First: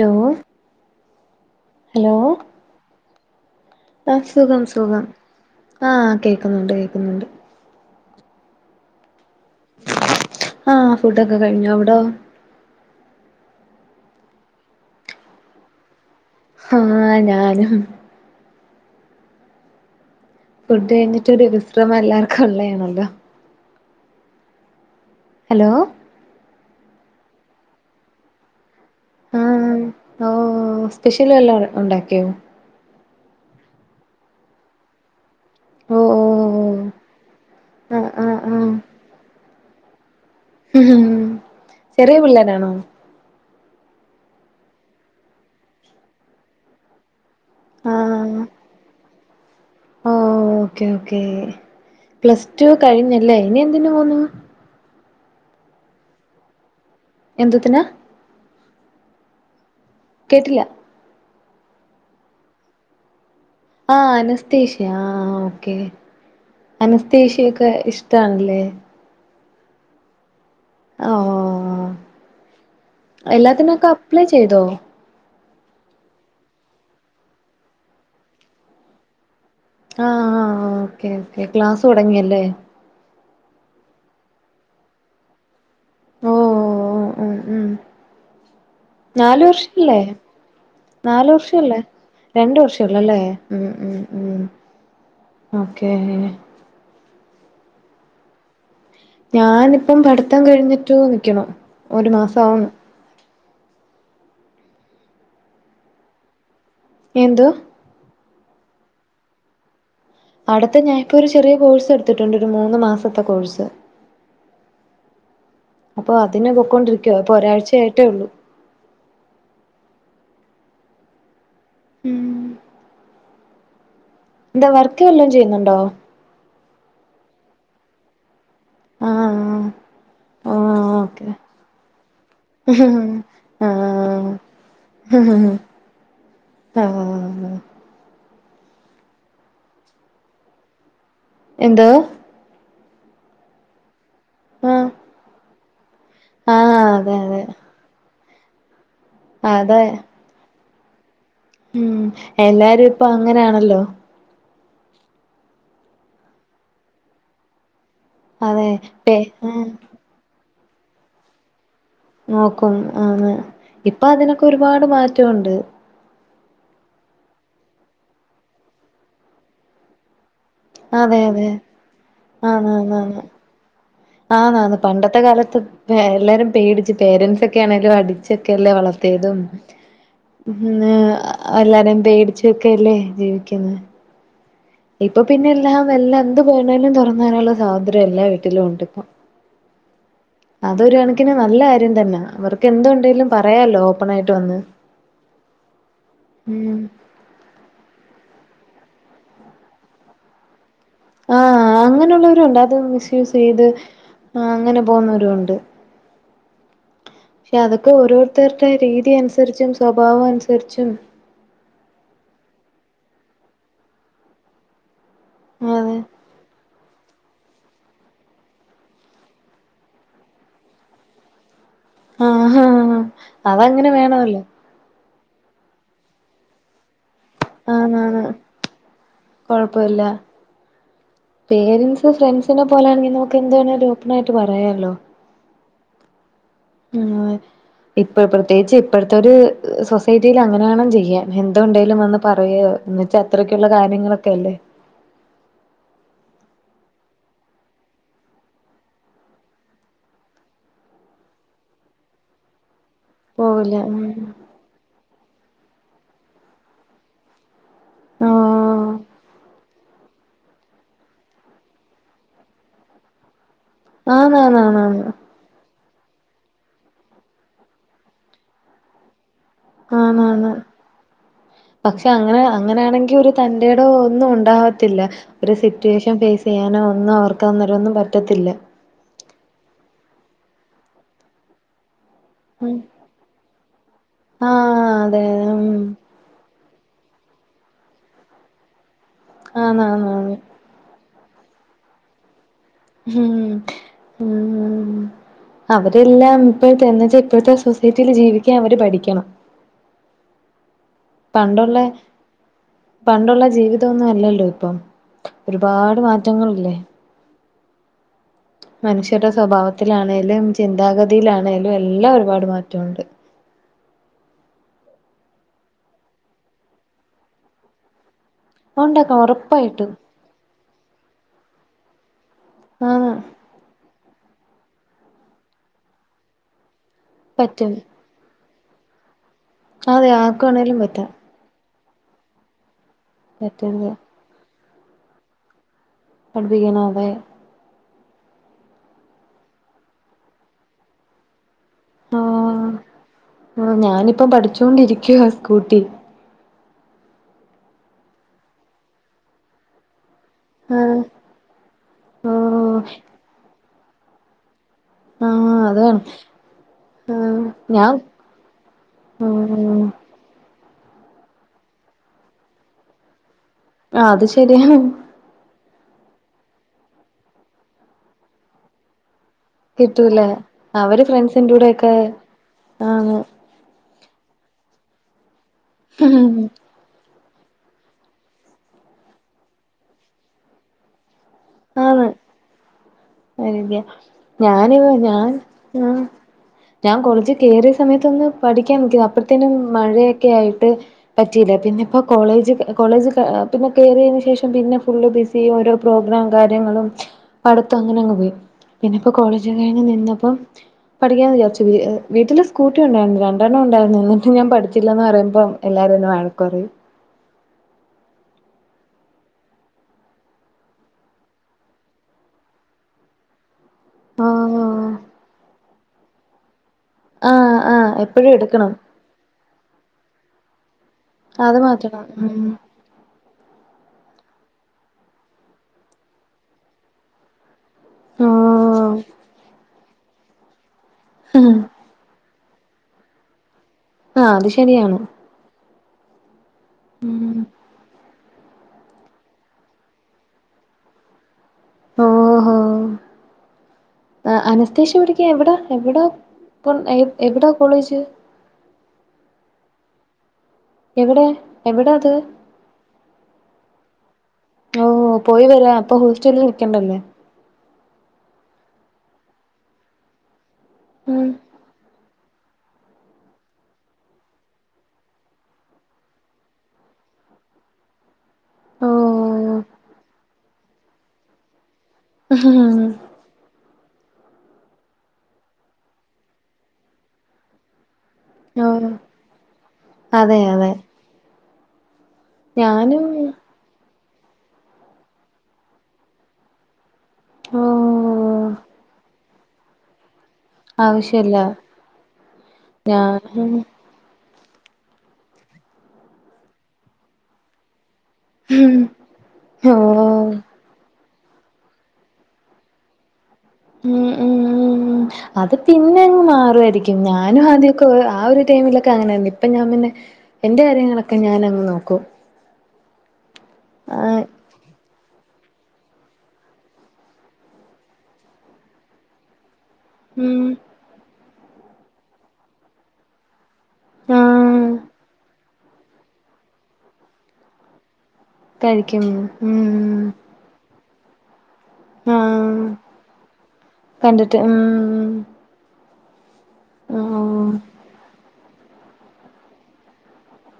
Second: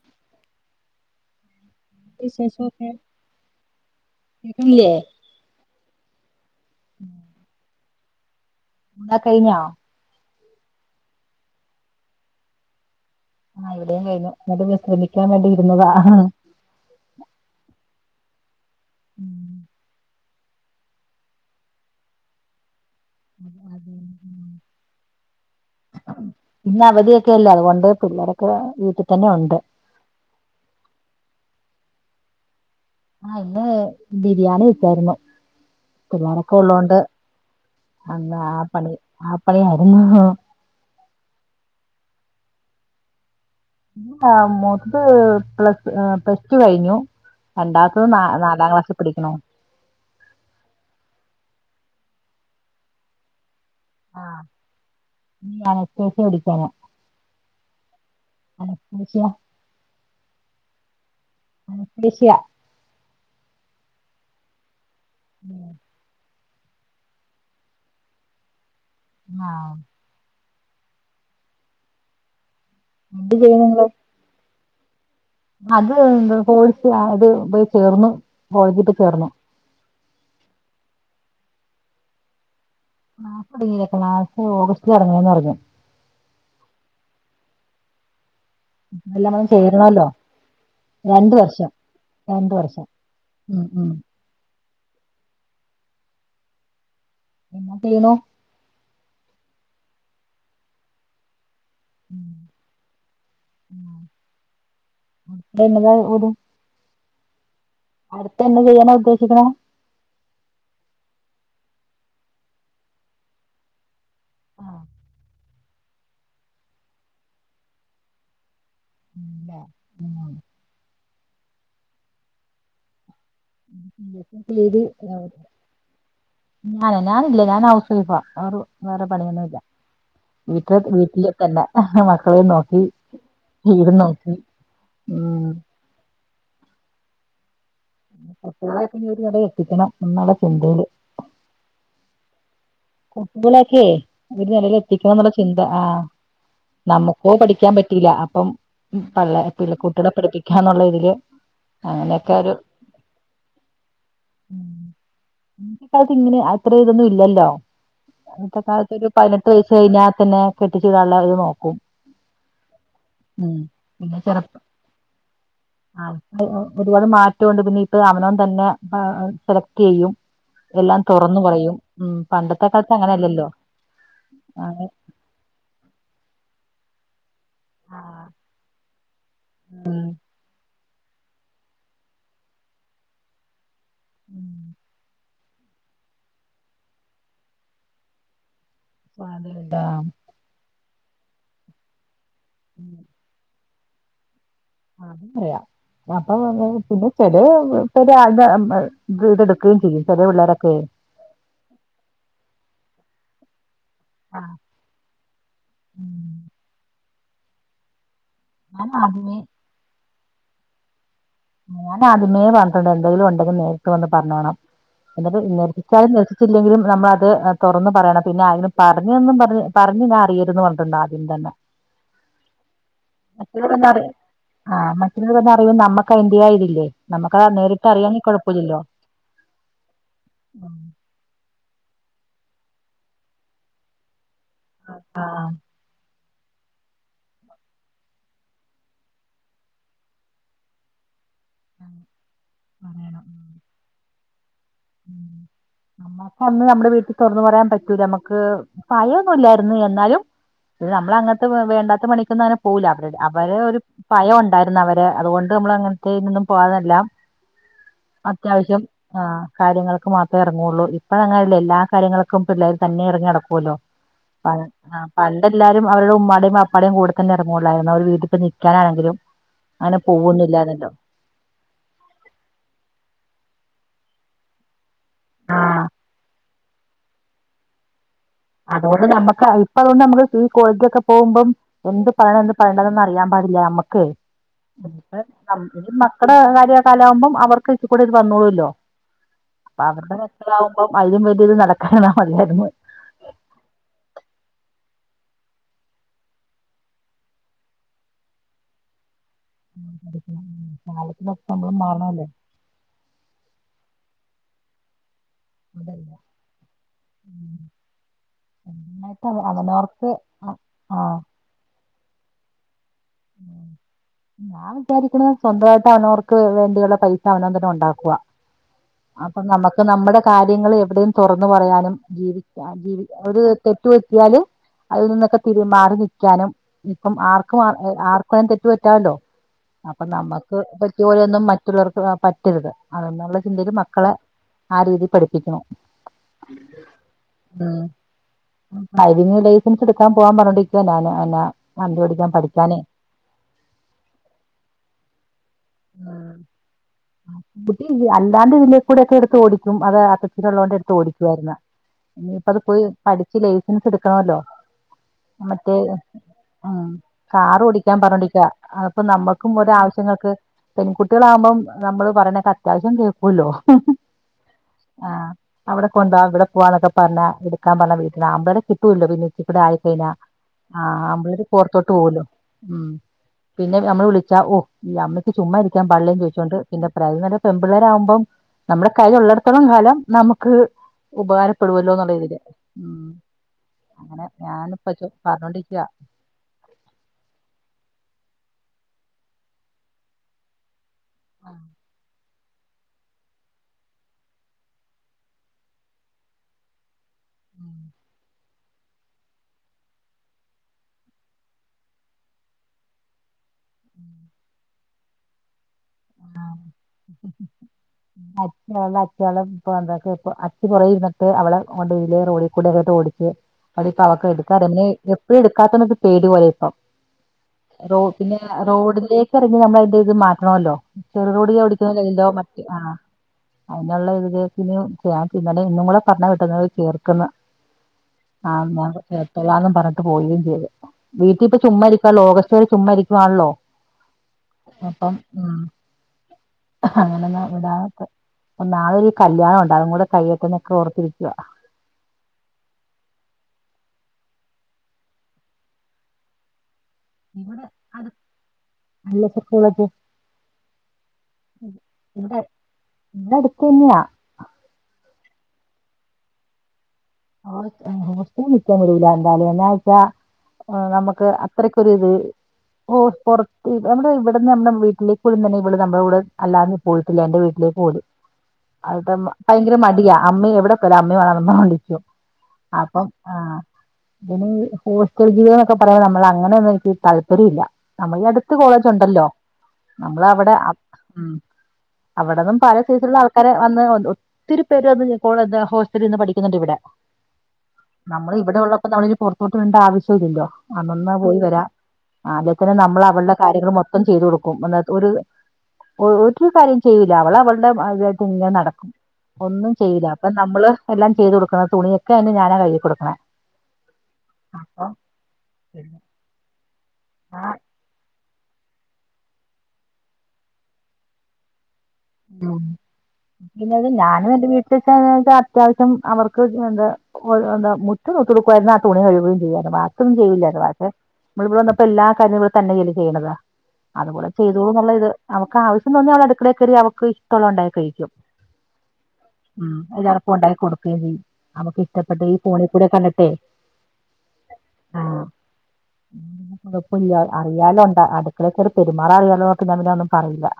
Law വിശേഷോക്കെ ആഹ്‌ സുഖം സുഖം ആഹ്‌ കേക്കുന്നൊണ്ട് കേക്കുന്നൊണ്ട് [unintelligible] കഴിഞ്ഞോ ആഹ്‌ ഫുഡക്ക കഴിഞ്ഞു അവിടോ? ആഹ്‌ ഇവിടേം കഴിഞ്ഞു എന്നിട്ട് വിശ്രമിക്കാൻ വേണ്ടിയിരുന്നതാ ഹാ ഞാനും ഫുഡ് കഴിഞ്ഞിട്ടൊര് വിശ്രമം എല്ലാവർക്കും ഒള്ളയാണല്ലോ [inaudible] ഹലോ ഇന്നവധിയൊക്കെല്ലേ അതുകൊണ്ട് പിള്ളേരൊക്കെ വീട്ടീതന്നെ ഒണ്ട് ഓഹ് സ്പെഷ്യല് വെല്ലതും ഒണ്ടാക്കിയോ ആഹ് ഇന്ന് ബിരിയാണി വെച്ചായ്രുന്നു ഓ ഓ പിള്ളാരൊക്ക ഓ ഒള്ളോണ്ട് ആഹ് ആഹ് അന്ന് ആ പണി ആ പണിയായിരുന്നു ചെറിയ പിള്ളേരാണോ ആഹ് മൂത്തത് പ്ലസ് ആഹ് പ്ലസ് ടു കഴിഞ്ഞു രണ്ടാമത്തത് നാലാ നാലാം ക്ലാസ്സിൽ പഠിക്കുന്നു ഓഹ് ഓക്കേ ഓക്കേ പ്ലസ് ടു കഴിഞ്ഞല്ലേ ഇനി എന്തിനു പോകുന്നു ഉം [unintelligible] എന്തത്തിനാ അനസ്ത്തേഷ്യ കേട്ടിൽ അനസ്തേഷ്യ ആഹ് അനസ്തേഷ്യ ആഹ് ഓക്കെ അനസ്തേഷ്യയൊക്കെ ഇഷ്ടാണല്ലേ? ആഹ് ആഹ് എന്ത് ചെയ്യുന്നു എല്ലാത്തിനും നിങ്ങള് ഒക്കെ അപ്ലൈ ചെയ്തോ? അത് ന്ത്‌ കോയ്സ് അത് പോയി ചേർന്ന് കോളെജ് പ്പ ചേർന്ന് ആഹ് ഓക്കേ ഓക്കേ ക്ലാസ്സ് തോടങ്ങിയല്ലേ? ക്ലാസോങ്ങീല ക്ലാസ്സ് ഓഗസ്റ്റില് തൊടങ്ങൂന്നറഞ്ഞു ഓ ഓ ഓ ഉം ഉം എല്ലാം നാല് കൂടെ വർഷംല്ലേ ചേരണമല്ലോ നാല് രണ്ട് വർഷം വർഷല്ലേ രണ്ട് വർഷം ഒള്ളല്ലേ ഉം ഉം ഉം ഓക്കെ [unintelligible] ഞാനിപ്പം പഠിത്തം കഴിഞ്ഞിട്ട് നിക്ക്ണു ഒരു മാസം ആവുന്നു [unintelligible] എന്ത്? അടുത്തന്നെ ചെയ്യാനാ ഉദ്ദേശിക്ക്ണെ? അടുത്ത ഞാന് ഇപ്പൊരു ചെറിയ കോഴ്സ് എട്ത്ത്ട്ട്ണ്ട് ഒരു മൂന്ന് മാസത്തെ കോഴ്സ് ആ, അപ്പൊ അതിന് പൊക്കൊണ്ടിരിക്കാ ഇപ്പൊരായ്ച്ച ആയിട്ടൊള്ളൂ ആഹ് ഉം [inaudible] എന്താ വർക്ക് വല്ലത്തും ചെയ്യുന്നുണ്ടോ? ഞാന് ഞാനില്ല ഞാന് ഹൗസ് വൈഫാ വേറ് വേറെ പണിയൊന്നുല്ല ആഹ് ആഹ് വീട്ടില് ഓക്കെ വീട്ടില് തന്നെ ആഹ് മക്കളെ നോക്കി വീടും നോക്കി ആഹ് ഉം ആഹ് [unintelligible] കെട്ടിക്കണം എന്നുള്ള ചിന്തയില് എന്തോ കുട്ടികളൊക്കെ ഒരു നെലെല് ആഹ് എത്തിക്കണം എന്നുള്ള ചിന്ത ആഹ് ആഹ് അതെ നമുക്കോ അതെ പഠിക്കാൻ പറ്റില്ല അപ്പം പള്ള പി അതെ കുട്ട്യാളെ പഠിപ്പിക്ക ക്കാന്നുള്ള തില് ഉം എല്ലാരും പ്പ അങ്ങനെ ആണല്ലോ [unintelligible] ഇത്രേം ഇതൊന്നും ഇല്ലല്ലോ ഇന്നത്തെ അതെ കാലത്തോരു പേ പതിനെട്ട് ആഹ് വയസ്സ് കഴിഞ്ഞാ തന്നെ കെട്ടിച്ച് വിടാള്ളത് നോക്കും നോക്കും ആഹ് ഉം ഇപ്പ അതിനൊക്കൊരുപാട് മാറ്റണ്ട് ആഹ് പ്പ ഒരുപാട് മാറ്റണ്ട് പിന്നെ ഇപ്പ അവനവൻ തന്നെ ആഹ് സെലക്ട് ചെയ്യും എല്ലാം അതെ തോറന്നു അതെ പറയും ഉം പണ്ടത്തെ ആന്ന് ആന്ന് കാലത്ത് അങ്ങനെ ആന്ന് അല്ലല്ലോ ആന്നാന്ന് പണ്ടത്തെ കാലത്ത് എല്ലാരും പേടിച്ച് പേരൻസ് ക്കെണെലും ആ അടിച്ചൊക്കെല്ലേ വളർത്തിയതും ഉം അന്ന് എല്ലാരെയും പേടിച്ചൊക്കെയല്ലേ ജീവിക്കുന്നേ ഉം ഇപ്പൊ പിന്നെ എല്ലാം എല്ലാ എന്ത് വേണേലും തുറന്ന് പറയാനുള്ള സ്വതന്ത്ര്യം എല്ലാ വീട്ടിലും ഉണ്ട് [unintelligible] അത് ഒരു കണക്കിന് നല്ല കാര്യം തന്നാ അവർക്ക് എന്തുണ്ടേലും പറയാലോ ഓപ്പണായിട്ട് വന്ന് ആഹ് അത് പറയാ അപ്പൊ ഉം [unintelligible] ചെലേ ഇപ്പോ രാവിലെ വീട് എടുക്കുകയും ചെയ്യും ചെല പിള്ളേരൊക്കെയേ ആഹ് അങ്ങനെയുള്ളവരുമുണ്ട് അത് മിസ്യൂസ് ചെയ്ത് ആ ആഹ് അങ്ങനെ പോന്നോരുമുണ്ട് പക്ഷെ അതൊക്കെ ഓരോരുത്തരുടെ ഞാൻ രീതി ആദ്യമേ അനുസരിച്ചും സ്വഭാവം അനുസരിച്ചും ഞാൻ ആദ്യമേ പറഞ്ഞിട്ടുണ്ട് എന്തെങ്കിലും ഉണ്ടെങ്കിൽ നേരിട്ട് വന്ന് പറഞ്ഞോണം എന്നിട്ട് അതെ നിരസിച്ചാലും നർസിച്ചില്ലെങ്കിലും നമ്മളത് തുറന്ന് പറയണം പിന്നെ അതിന് പറഞ്ഞന്നും പറഞ്ഞ് പറഞ്ഞ് ഞാൻ അറിയരുതന്ന് പറഞ്ഞിട്ടുണ്ട് ആദ്യം തന്നെ ആഹാ മറ്റുള്ളവരിൽ നിന്ന് അതങ്ങനെ അറി വേണമല്ലോ ആ മറ്റുള്ളവരിൽ നിന്നറിയുമ്പോ നമ്മ ക്കാ അതിന്റെ ആ ഇതില്ലേ നമ്മക്കാ നേരിട്ട് ആന്നാണ് അറിയാങ്കിൽ കുഴപ്പവില്ലല്ലോ പേരെന്റ്സ് ഫ്രണ്ട്സിനെ പോലെ ആണെങ്കി നമ്മക്ക് എന്ത് വേണേലും ഓപ്പണായിട്ട് പറയാല്ലോ ആഹ് ആഹ് ഇപ്പ പ്രത്യേകിച്ച് ഇപ്പഴത്തെ ഒരു സൊസൈറ്റിയില് അങ്ങനെ വേണം ചെയ്യാൻ എന്തുണ്ടേലും വന്ന് പറയുവോ എന്ന് വച്ചാ പറയണം അത്രക്കുള്ള കാര്യങ്ങളൊക്കെ അല്ലേ നമ്മക്ക് അന്ന് നമ്മുടെ വീട്ടിൽ തുറന്ന് പറയാൻ പറ്റൂല നമ്മുക്ക് ഭയം ഒന്നുമില്ലായിരുന്നു എന്നാലും ഇത് നമ്മളങ്ങനത്തെ വേണ്ടാത്ത പണിക്കൊന്നും അങ്ങനെ പോവൂല്ല അവര അവരെ പോവില്ല ഒരു ഭയം ഉണ്ടായിരുന്നു അവര് അതുകൊണ്ട് നമ്മൾ അങ്ങനത്തെ ഇതിനൊന്നും പോവതില്ല അത്യാവശ്യം ആഹ് ആഹ് കാര്യങ്ങൾക്ക് മാത്രമേ ഇറങ്ങുവുള്ളൂ ഇപ്പൊ അങ്ങനെയല്ല എല്ലാ കാര്യങ്ങൾക്കും പിള്ളേര് തന്നെ ഇറങ്ങി നടക്കൂല്ലോ അതെ ആ ആന്നാന്നാന്നാന്ന് [unintelligible] അപ്പോ എല്ലാവരും അവരുടെ ഉമ്മാടെയും ബാപ്പാടെയും കൂടെ തന്നെ ഇറങ്ങൂള്ളായിരുന്നു അവരുടെ വീട്ടിൽ പോയി നിക്കാനാണെങ്കിലും ആണ് ആണ് പക്ഷെ അങ്ങനെ അങ്ങനാണെങ്കി ഒരു തന്റേടവോ ഒന്നും ഉണ്ടാവ ത്തില്ല ഒരു ആ സിറ്റുവേഷൻ ഫേസ് ചെയ്യാനോ ഒന്നും അവർക്ക് അന്നേരം ഒന്നും പറ്റത്തില്ല അതുകൊണ്ട് നമ്മുക്ക് ഇപ്പളൊന്നും നമ്മക്ക് കോളേജിലൊക്കെ പോകുമ്പം എന്ത് പറയണം എന്ത് ഉം പറയണ്ടാന്നൊന്നും അറിയാൻ പാടില്ല നമ്മക്ക് ആ അതെ ഉം മക്കടെ കാര്യ കാല ആകുമ്പോം അവർക്ക് ഇച്ചരെയും കൂടി ഇത് വന്നോളൂല്ലോ അപ്പ ആന്ന് ആന്ന് അവരുടെ ആന്ന് [unintelligible] അപ്പം അതിലും വലിയത് നടക്കാനാ ഒള്ളായിരുന്നു ഉം ഉം അവരെല്ലാം ഇപ്പോഴത്തെ എന്ന് വെച്ചാ ഇപ്പഴത്തെ സൊസൈറ്റിയില് ജീവിക്കാൻ അവര് പഠിക്കണം കാലത്തിനൊപ്പം നമ്മളും പണ്ടുള്ള മാറണോല്ലോ പണ്ടുള്ള ജീവിതം ഒന്നും അല്ലല്ലോ ഇപ്പം ഒരുപാട് അതല്ല മാറ്റങ്ങൾ ഇല്ലേ സ്വന്തമായിട്ട് മനുഷ്യരുടെ അവനവർക്ക് സ്വഭാവത്തിലാണേലും ആഹ് ചിന്താഗതിയിലാണേലും എല്ലാം ഒരുപാട് മാറ്റമുണ്ട് ഞാൻ വിചാരിക്കുന്നത് സ്വന്തമായിട്ട് അവനവർക്ക് വേണ്ടിയുള്ള പൈസ അവനവൻ തന്നേ ഉണ്ടാക്കുക ഉണ്ടാക്കാം അപ്പൊ നമുക്ക് ഉറപ്പായിട്ടും നമ്മടെ കാര്യങ്ങൾ എവിടെയും തുറന്നു പറയാനും ജീവിക്കാൻ ആന്ന് ഒരു തെ റ്റ് പറ്റിയാല് അതിൽ നിന്നൊക്കെ ഇത്തിരി മാറി നിക്കാനും ഇപ്പം ആർക്കും പറ്റും ആർക്കും തെറ്റ് പറ്റാല്ലോ അപ്പൊ അതെ ആർക്ക് നമ്മുക്ക് വേണേലും പറ്റാം പറ്റിയപോലെ ഒന്നും മ മറ്റുള്ളവർക്ക് അങ്ങനെ പറ്റരുത് അതെന്നുള്ള ചിന്തയില് പറ്റരുത് മക്കളെ ആ രീതിയിൽ പഠിപ്പിക്കണം പഠിപ്പിക്കണം അതെ ആഹ് അതിനിടയില് ലൈസൻസ് എടുക്കാൻ പോവാൻ പറഞ്ഞോണ്ടിരിക്കുവ ഞാൻ എന്നാ വണ്ടി ഓടിക്കാൻ പഠി ആഹ് ഞാനിപ്പം പഠിച്ചോണ്ടിരിക്കുവാ സ്കൂട്ടി അല്ലാണ്ട് ഇതിലേ കൂടെ ഒക്കെ എടുത്ത് ഓടിക്കും അത് ആ ഇത്ള്ളോണ്ടെട്ത്ത് ഓടിക്കുവാര്ന്ന്. ഓ ഇനിയിപ്പം അത് പോയി പഠിച്ച് ലൈസൻസ് ഇട്ക്കണമല്ലോ. ആ മറ്റേ അതാണ് ഉം ആ കാറ് ഞാൻ ഓടിക്കാൻ പർഞ്ഞോണ്ടിക്കാ. അപ്പം നമ്മക്കും ഒരോ ഉം ആവശ്യങ്ങൾക്ക് പെൺകുട്ടിയാളാവുമ്പം നമ്മള് പറയണക്കെ അത്യാവശ്യം കേൾക്കൂല്ലോ ആഹ് അത് ശരിയാ. ആഹ് അവിടെ കൊണ്ടോവാ ഇവിടെ പോവാന്നൊക്കെ പർഞ്ഞാ എട്ക്കാൻ പർഞ്ഞ വീട്ടിന്ന് ആമ്പേരെ കിട്ടൂല്ലോ പിന്നെ ഇവിടെ ആയിക്കഴിഞ്ഞാ കിട്ടൂല അവര് ആഹ് ആമ്പിള്ളേര് ഫ്രണ്ട്സിന്റെ പൊർത്തോട്ട് കൂടെയൊക്കെ പോവല്ലോ ഉം ആണ് പിന്നെ നമ്മള് വിളിച്ചാ ഓ ഈ അമ്മയ്ക്ക് ചുമ്മാ ഇരിക്കാൻ പാടില്ലേന്ന് ചോയ്ച്ചോണ്ട് പിന്നെ [unintelligible] പെമ്പിള്ളേരാകുമ്പം നമ്മുടെ കയ്യില് ഉള്ളിടത്തോളം കാലം നമുക്ക് ഉപകാര ആന്ന് എനിക്ക് അങ്ങനെ ഞാന് ഞാനിപ്പ ഞാൻ പറഞ്ഞോണ്ടിരിക്കുവാ ആഹ് ഞാൻ കോളേജി കേറിയ സമയത്തൊന്ന് പഠിക്കാൻ നോക്കി. അപ്പഴ്ത്തേനും മഴയൊക്കെ ആയിട്ട് പറ്റിയില്ല പിന്നിപ്പം കോളേജ് കോളേജ് പിന്നെ കേറിയതിന് ശേഷം പിന്നെ ഫുള്ള് ബിസി ഓരോ പ്രോഗ്രാം കാര്യങ്ങളും പഠിത്തവും അങ്ങനങ്ങ് പോയി. പിന്നെ ഇപ്പോ കോളേജ് കഴിഞ്ഞ് നിന്നപ്പം പഠിക്കാന്ന് വിചാര്ച്ച് വീട്ടില് സ്കൂട്ടി ഉണ്ടായിരുന്നു. രണ്ടെണ്ണം ഉണ്ടായ്രുന്നു എന്നിട്ടും ഞാൻ പഠിച്ചില്ലാന്ന് പറയുമ്പം എല്ലാരും എന്നെ വഴക്കു പറയും. ആഹ് [unintelligible] കൊറേരുന്ന്ട്ട് അവളെ കൊണ്ട് [unintelligible] റോഡികൂടൊക്കെണ്ട് ഓടിച്ച് അതിപ്പം അവക്ക് ആഹ് [unintelligible] എപ്പഴും എടുക്കാത്തത് കൊണ്ട് പേടി പോലെ ഇപ്പം ആഹ് ആഹ് എപ്പഴും റോഡിലേ എടുക്കണം റോഡിലേക്ക് എറങ്ങി നമ്മള് അയ്ന്റെ ഇത് മാറ്റണമല്ലോ ചെറു റോഡി അത് ഓടിക്കാൻ മാറ്റണം കഴിയില്ലോ ഉം മറ്റേ ആഹ് അയ്നുള്ള [unintelligible] ഇന്നും കൂടെ പർഞ്ഞാ വിട്ടത്. [unintelligible] ആഹ് ഞാൻ എപ്പഴാന്നും പറഞ്ഞിട്ട് പോവുകയും ചെയ്ത് വീട്ടി ഇപ്പം ചുമ്മായിരിക്കുവാണല്ലോ. ഓഗസ്റ്റ് വരെ ചുമ്മായിരിക്കുവാണല്ലോ ആഹ് അത് ശരിയാണ് അപ്പം ഉം ഉം അങ്ങനെന്നാ വിടാ ഒക്കെ നാളെ ഒരു കല്യാണം ഉണ്ട്. അതും കൂടി കഴിയട്ടെ എന്നൊക്കെ ഓർത്തിരിക്കുവാ ഓഹോ അനസ്തേഷ്യ പഠിക്കാൻ എവിടാ എവിടാ പ്പം ഏ [unintelligible] ഇവിടെ വിടെ എവിടെ എവിടാ അത് അടുത്തന്നെയാ ഓഹ് പോയി വരാം അപ്പൊ ഹോസ്റ്റലിൽ നിൽക്കണ്ടല്ലേ ഹോസ്റ്റലി നിക്കാൻ വിടൂല എന്തായാലും എന്നാ വെച്ചാ നമുക്ക് ഉം അത്രക്കൊരു ഇത് ഓഹ് പൊർത്ത് നമ്മടെ ഇവിടെന്ന് നമ്മുടെ വീട്ടിലേക്ക് വിടുന്നന്നെ ഇവള് നമ്മുടെ കൂടെ അല്ലാതെ പോയിട്ടില്ല എന്റെ വീട്ടിലേക്ക് പോലും ഓ അത് ഭയങ്കര മടിയാ അമ്മ എവിടെ പോയാലും അമ്മയും വേണം എന്ന് വിളിക്കും അപ്പം [inaudible] പിന്നെ ഈ ഹോസ്റ്റൽ ജീവിതം എന്നൊക്കെ പറയാ നമ്മള് അങ്ങനെയൊന്നും എനിക്ക് താല്പര്യമില്ല നമ്മള് അടു ത്ത് ഓ കോളേജ് ഉണ്ടല്ലോ നമ്മള് അതെ അവിടെ അതെ ഉം അവിടെന്നും പല സൈസ് ഞാനും ഉള്ള ആൾക്കാര് വന്ന് ഒത്തിരി പേര് വന്ന് ഹോസ്റ്റലിൽ നിന്ന് പഠിക്കുന്നുണ്ട് ഇവിടെ ഓ നമ്മള് ഇവിടെ ഉള്ളപ്പം നമ്മളിനി പൊർത്തോട്ട് വിടണ്ട ആവശ്യം ഇല്ലല്ലോ. അന്നന്ന് പോയി ആവശ്യല്ല വരാം. അല്ലേ പിന്നെ നമ്മള് അവളെ ഞാൻ കാര്യങ്ങൾ മൊ ത്തം ചെയ്തു കൊടുക്കും [unintelligible] ഒരു കാര്യവും ചെയ്യില്ല അവള് അവൾടെ എഹ് ഇതാ യിട്ട് ഇങ്ങെ നടക്കും ഒന്നും ചെയ്യില്ല ഓ അപ്പം നമ്മള് എല്ലാം ചെയ്ത് കൊടുക്കണം തുണിയൊക്കെ അതുകൊണ്ട് ഞാനാ കഴുകി കൊടുക്കണെ ഉം ഉം ഉം അത് പിന്നെ അങ്ങ് മാറുവായിരിക്കും ഞാനും ആ ആദ്യ ക്കെ ആ ഒരു ടൈമിലൊക്കെ അങ്ങനെ തന്നെ ഇപ്പം ഞാൻ പിന്നെ എന്റെ കാര്യങ്ങളൊക്കെ ഞാനങ്ങ് നോക്കും ഉം പിന്നത് ആ ഞാനും എന്റെ വീട്ട് ക്കാവാണ്ച്ച അത്യാവശ്യം അവർക്ക് എന്താ എന്താ മുറ്റം തൂത്ത് കൊടുക്കുവാരുന്ന് ആഹ് തുണി കഴുകുവേം ചെയ്യുവാരുന്ന് ബാ ക്കി ഒന്നും ഉം ചെയ്യുലാര്ന്നു അപ്പൊ [unintelligible] വന്നപ്പോ എല്ലാ കാര്യങ്ങളും തന്നെ ചെയ്ത് ചെയ്യണതാ അതുകൂടെ ആഹ് ചെയ്തൂന്ന്ള്ള ഇത് അവക്ക് ആവശ്യം തോന്നി അവള് അടുക്കളേ കറി അവക്ക് ഇഷ്ടവുള്ള ഇണ്ടായി കഴിക്കും കഴിക്കും ഉം ക്ക്‌ ഒണ്ടാക്കി കൊടുക്കേം ചെയ്യും അവക്ക് ഇ ഷ്ടപ്പെട്ട് ഈ ആഹ് ഫോണികൂടെ കണ്ടിട്ടെ കണ്ടിട്ട് ഉം ആഹ് കുഴപ്പുല്ല അറിയാലോ എന്താ അടുക്കളേ കേറി പെരുമാറാറിയാലോ എന്നോർത്ത് ഞാൻ പിന്ന ഒന്നും പറയില്ല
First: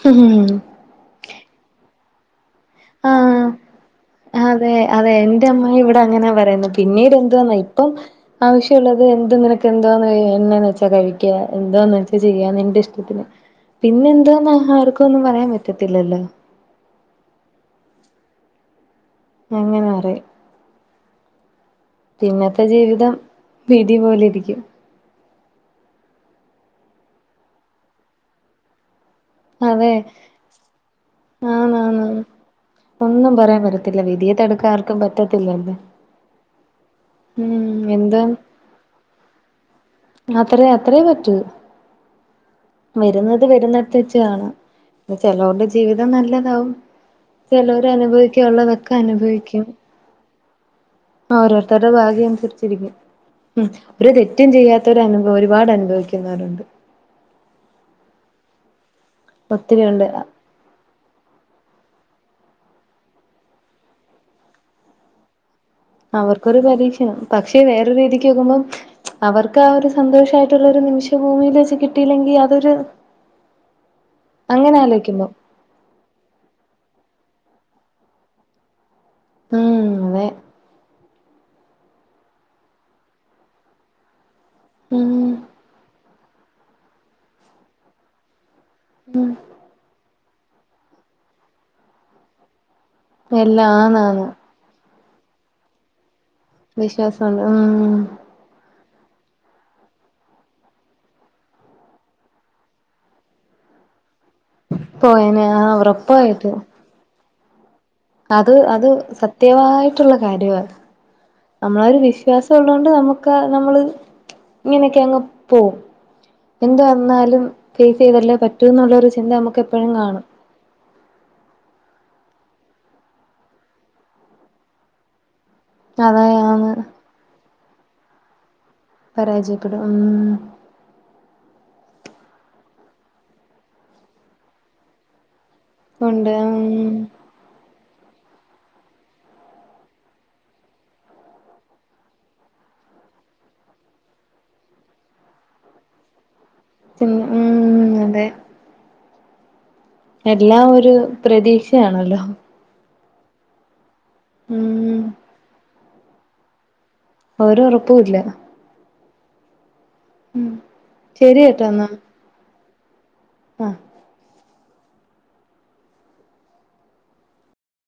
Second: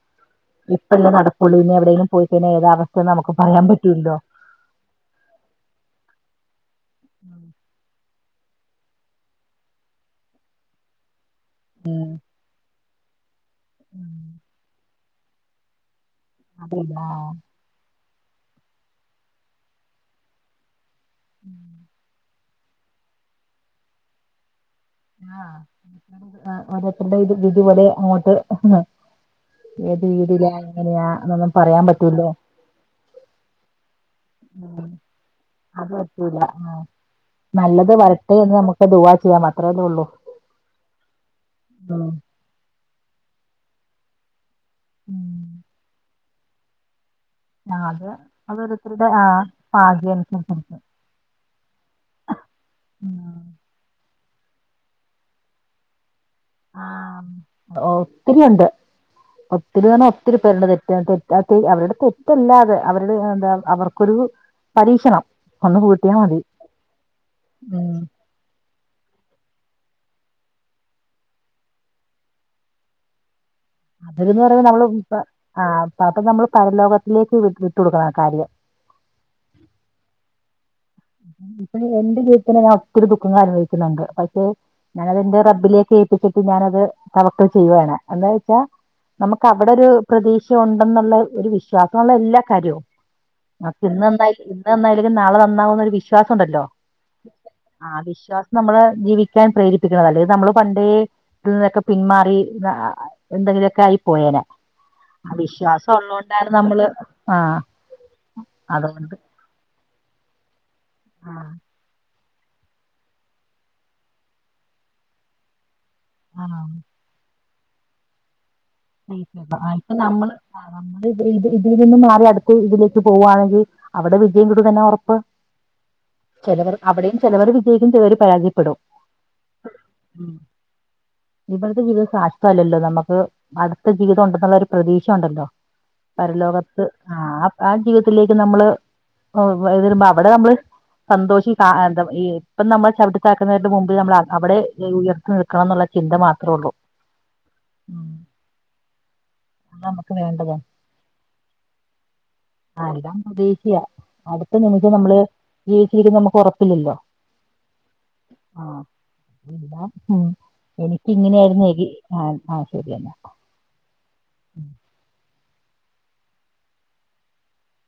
ഹും ഹും ഇപ്പല്ലേ നടക്കൊള്ളൂ ഇനി എവിടെങ്കിലും പോയികഴിഞ്ഞാ ഏതാവസ്ഥയെന്ന് നമുക്ക് ആഹ് പറയാൻ പറ്റില്ലലോ അതെ അതെ എന്റെ അമ്മ ഇവിടെ അങ്ങനെയാ പറയുന്ന് പിന്നീട് എന്ത് വന്നാ ഇപ്പം ആവശ്യം ഉള്ളത് എന്തും നിനക്കെന്താ വേണന്നെച്ചാ കഴി ക്ക എന്താന്ന് ഉം. വെച്ചാചെയ്യാ നിന്റെ ഇഷ്ടത്തിന് പിന്നെ ഉം. എന്താന്ന് ആ ആർക്കൊന്നും പറയാൻ പറ്റത്തില്ലല്ലോ അതില്ലാ അങ്ങനെപറിം ഉം പിന്നത്തെ ജീവിതം വിധിപോലെ ഇരിക്കും ആഹ് ആഹ് ഓരോര്ത്തരുടെ വിധി വിധി പോലെ അങ്ങോട്ട് അതെ ഏത് രീതിലാ എങ്ങനെയാ എന്നൊന്നും ആന്ന് പറയാൻ ആന്ന് പറ്റൂല്ലെ ഒന്നും പറയാൻ പറ്റത്തില്ല വിധിയെ തടുക്കാൻ ഉം. ആർക്കും പറ്റത്തില്ലല്ലാ അത് പറ്റൂല ആ. ഉം നല്ലത് എന്ത വരട്ടെ എന്ന് നമുക്ക് ദുവാ ചെയ്യാം അത്രയല്ലേ ഉള്ളൂ അത്ര അത്രയേ പറ്റൂ ഉം വരുന്നത് വരുന്നട്ത്ത് വെച്ച് കാണാം ന്നെ ഉം. ചെലോര്ടെ ജീവിതം നല്ലതാവും ആ, ചെലോര് അനുഭവിക്കാനുള്ളതൊക്കെ അനുഭവിക്കും അത്യന്നെ ഓരോരുത്തരുടെ ഭാഗ്യം അനുസരിച്ചിരിക്കും ഉം ഒരു തെറ്റും ചെയ്യാത്തവര് അനുഭ ഒരുപാട് അനുഭവിക്കുന്നവരുണ്ട് ആഹ് ഉം ഒ ഒത്തിരി ഉണ്ട് ഒത്തിരിയുണ്ട് ഒത്തിരിന്നറഞ്ഞ ഒത്തിരി തവരുടെ തെറ്റ് തെ അ ത് അവരുടെ തെറ്റല്ലാതെ അവരുടെ എന്താ അവർക്കൊരു പരീക്ഷണം ഒന്ന് കൂട്ടിയാൽ മതി അവർക്കൊരു പരീക്ഷണം പക്ഷെ വേറൊരു ഉം. രീതിക്ക് നോക്കുമ്പം അവർക്ക് ആ ഒരു സന്തോഷമായിട്ടുള്ള ഒരു നിമിഷം ഭൂമിയിൽ വെച്ച് കിട്ടിയില്ലെങ്കി അതൊരു അത് പിന്നെ പറയുമ്പോ അങ്ങനെ നമ്മള് ഇ ആലോചിക്കുമ്പോ ആഹ് അപ്പ അപ്പൊ നമ്മള് പരലോകത്തിലേക്ക് വി വിട്ട് കൊടുക്കണം ആകാര്യം ഉം അതെ ഇപ്പൊ എന്റെ ജീവിതത്തില് ഞാൻ ഒത്തിരി ദുഖങ്ങൾ അനുഭവിക്കുന്നുണ്ട് പക്ഷെ ഉം ഞാനതെന്റെ റബ്ബിലേക്ക് എത്തിച്ചിട്ട് ഞാനത് തവക്കൽ ചെയ്യാണ് എന്താന്നെച്ചാ നമ്മക്ക അവിടെ ഒരു പ്രതീക്ഷ ഉണ്ടെന്നുള്ള ഒരു വിശ്വാസം ങ്ങളെ എല്ലാ കാര്യവും എല്ലാം ആഹ് പിന്നെ ആന്നാന്ന് എന്തായി ഇന്ന് നന്നായില്ലെങ്കിലും നാളെ നന്നാവുന്നൊരു വിശ്വാസണ്ടല്ലോ വിശ്വാസമുണ്ട് ആഹ് ആ ഉം വിശ്വാസ നമ്മളെ ജീവിക്കാൻ പ്രേരിപ്പിക്കുന്നത് അല്ലെ നമ്മൾ പണ്ടേ ഇതിൽ നിന്നൊക്കെ പിന്മാറി ആ എന്തെങ്കിലുമൊക്കെ ആയി പോയേനെ ആ പോയനെ വിശ്വാസം ഉള്ളോണ്ടാണ് ഉറപ്പായിട്ടും നമ്മള് ആഹ് അത് അത് സത്യമായിട്ടുള്ള കാര്യമാണ് ആ നമ്മളൊരു വി ഗ്യാസ് ഉള്ളൊണ്ട് നമുക്ക് നമ്മള് ഇങ്ങനെയൊക്കെ അങ്ങ് പോകും ആ എന്താ എന്നാലും ഫേസ് ചെയ്തല്ലേ പറ്റൂ എന്നുള്ളരു ചിന്ത സൈസ്. നമുക്ക് ആ എപ്പോഴും ഇപ്പൊ കാണും നമ്മള് ആ നമ്മള് ഇത് ഇതിൽ നിന്നും മാറി അടുക്ക ഇതിലേക്ക് പോവുവാണെങ്കിൽ അവിടെ വിജയം കിട്ടു തന്നെ ഉറപ്പ് അതാ ആന്ന് ചിലവർ അവിടെയും ചിലവർ വിജയിക്കും ചിലവര് പരാജയപ്പെടും പരാജയപ്പെടും ആഹ് ആഹ് ഉം. ഇവിടുത്തെ ജീവിത സാശ്വല്ലല്ലോ നമുക്ക് അടുത്ത ജീവിതം ഉണ്ടെന്നുള്ള ഒരു പ്രതീക്ഷ ഉണ്ടല്ലോ ഉണ്ട് ഉം പരലോകത്ത് ആ ആ ജീവിതത്തിലേക്ക് നമ്മള് ഓ ഇത് തരുമ്പോ അവിടെ നമ്മള് സന്തോഷി കാ ഏ ന്താ ഇ ഇപ്പം നമ്മൾ ചവിട്ടി താഴ്ത്തുന്നവരുടെ മുമ്പിൽ നമ്മൾ അ അവെടെ ഉയർത്തി നിൽ ക്കണം എന്നുള്ള ചിന്ത മാത്രേ ഒള്ളൂ പിന്നെ ഉം അതെ ആതാണ് എല്ലാം ഒരു പ്രതീക്ഷയാണല്ലോ ആ എല്ലാം പ്രതീക്ഷയാ അടുത്ത നിമിഷം ഉം നമ്മള് ജീവിച്ചിരിക്കും നമുക്ക് ഉറപ്പില്ലല്ലോ ഒര് ഒറപ്പൂ ഇല്ല ആഹ് എല്ലാം ഉം എനിക്ക് ശരി ഇങ്ങനെയായിരുന്നു കേട്ടോ ഏ കി എന്നാ ആഹ് ശരിയെന്നാ ആഹ് ഉം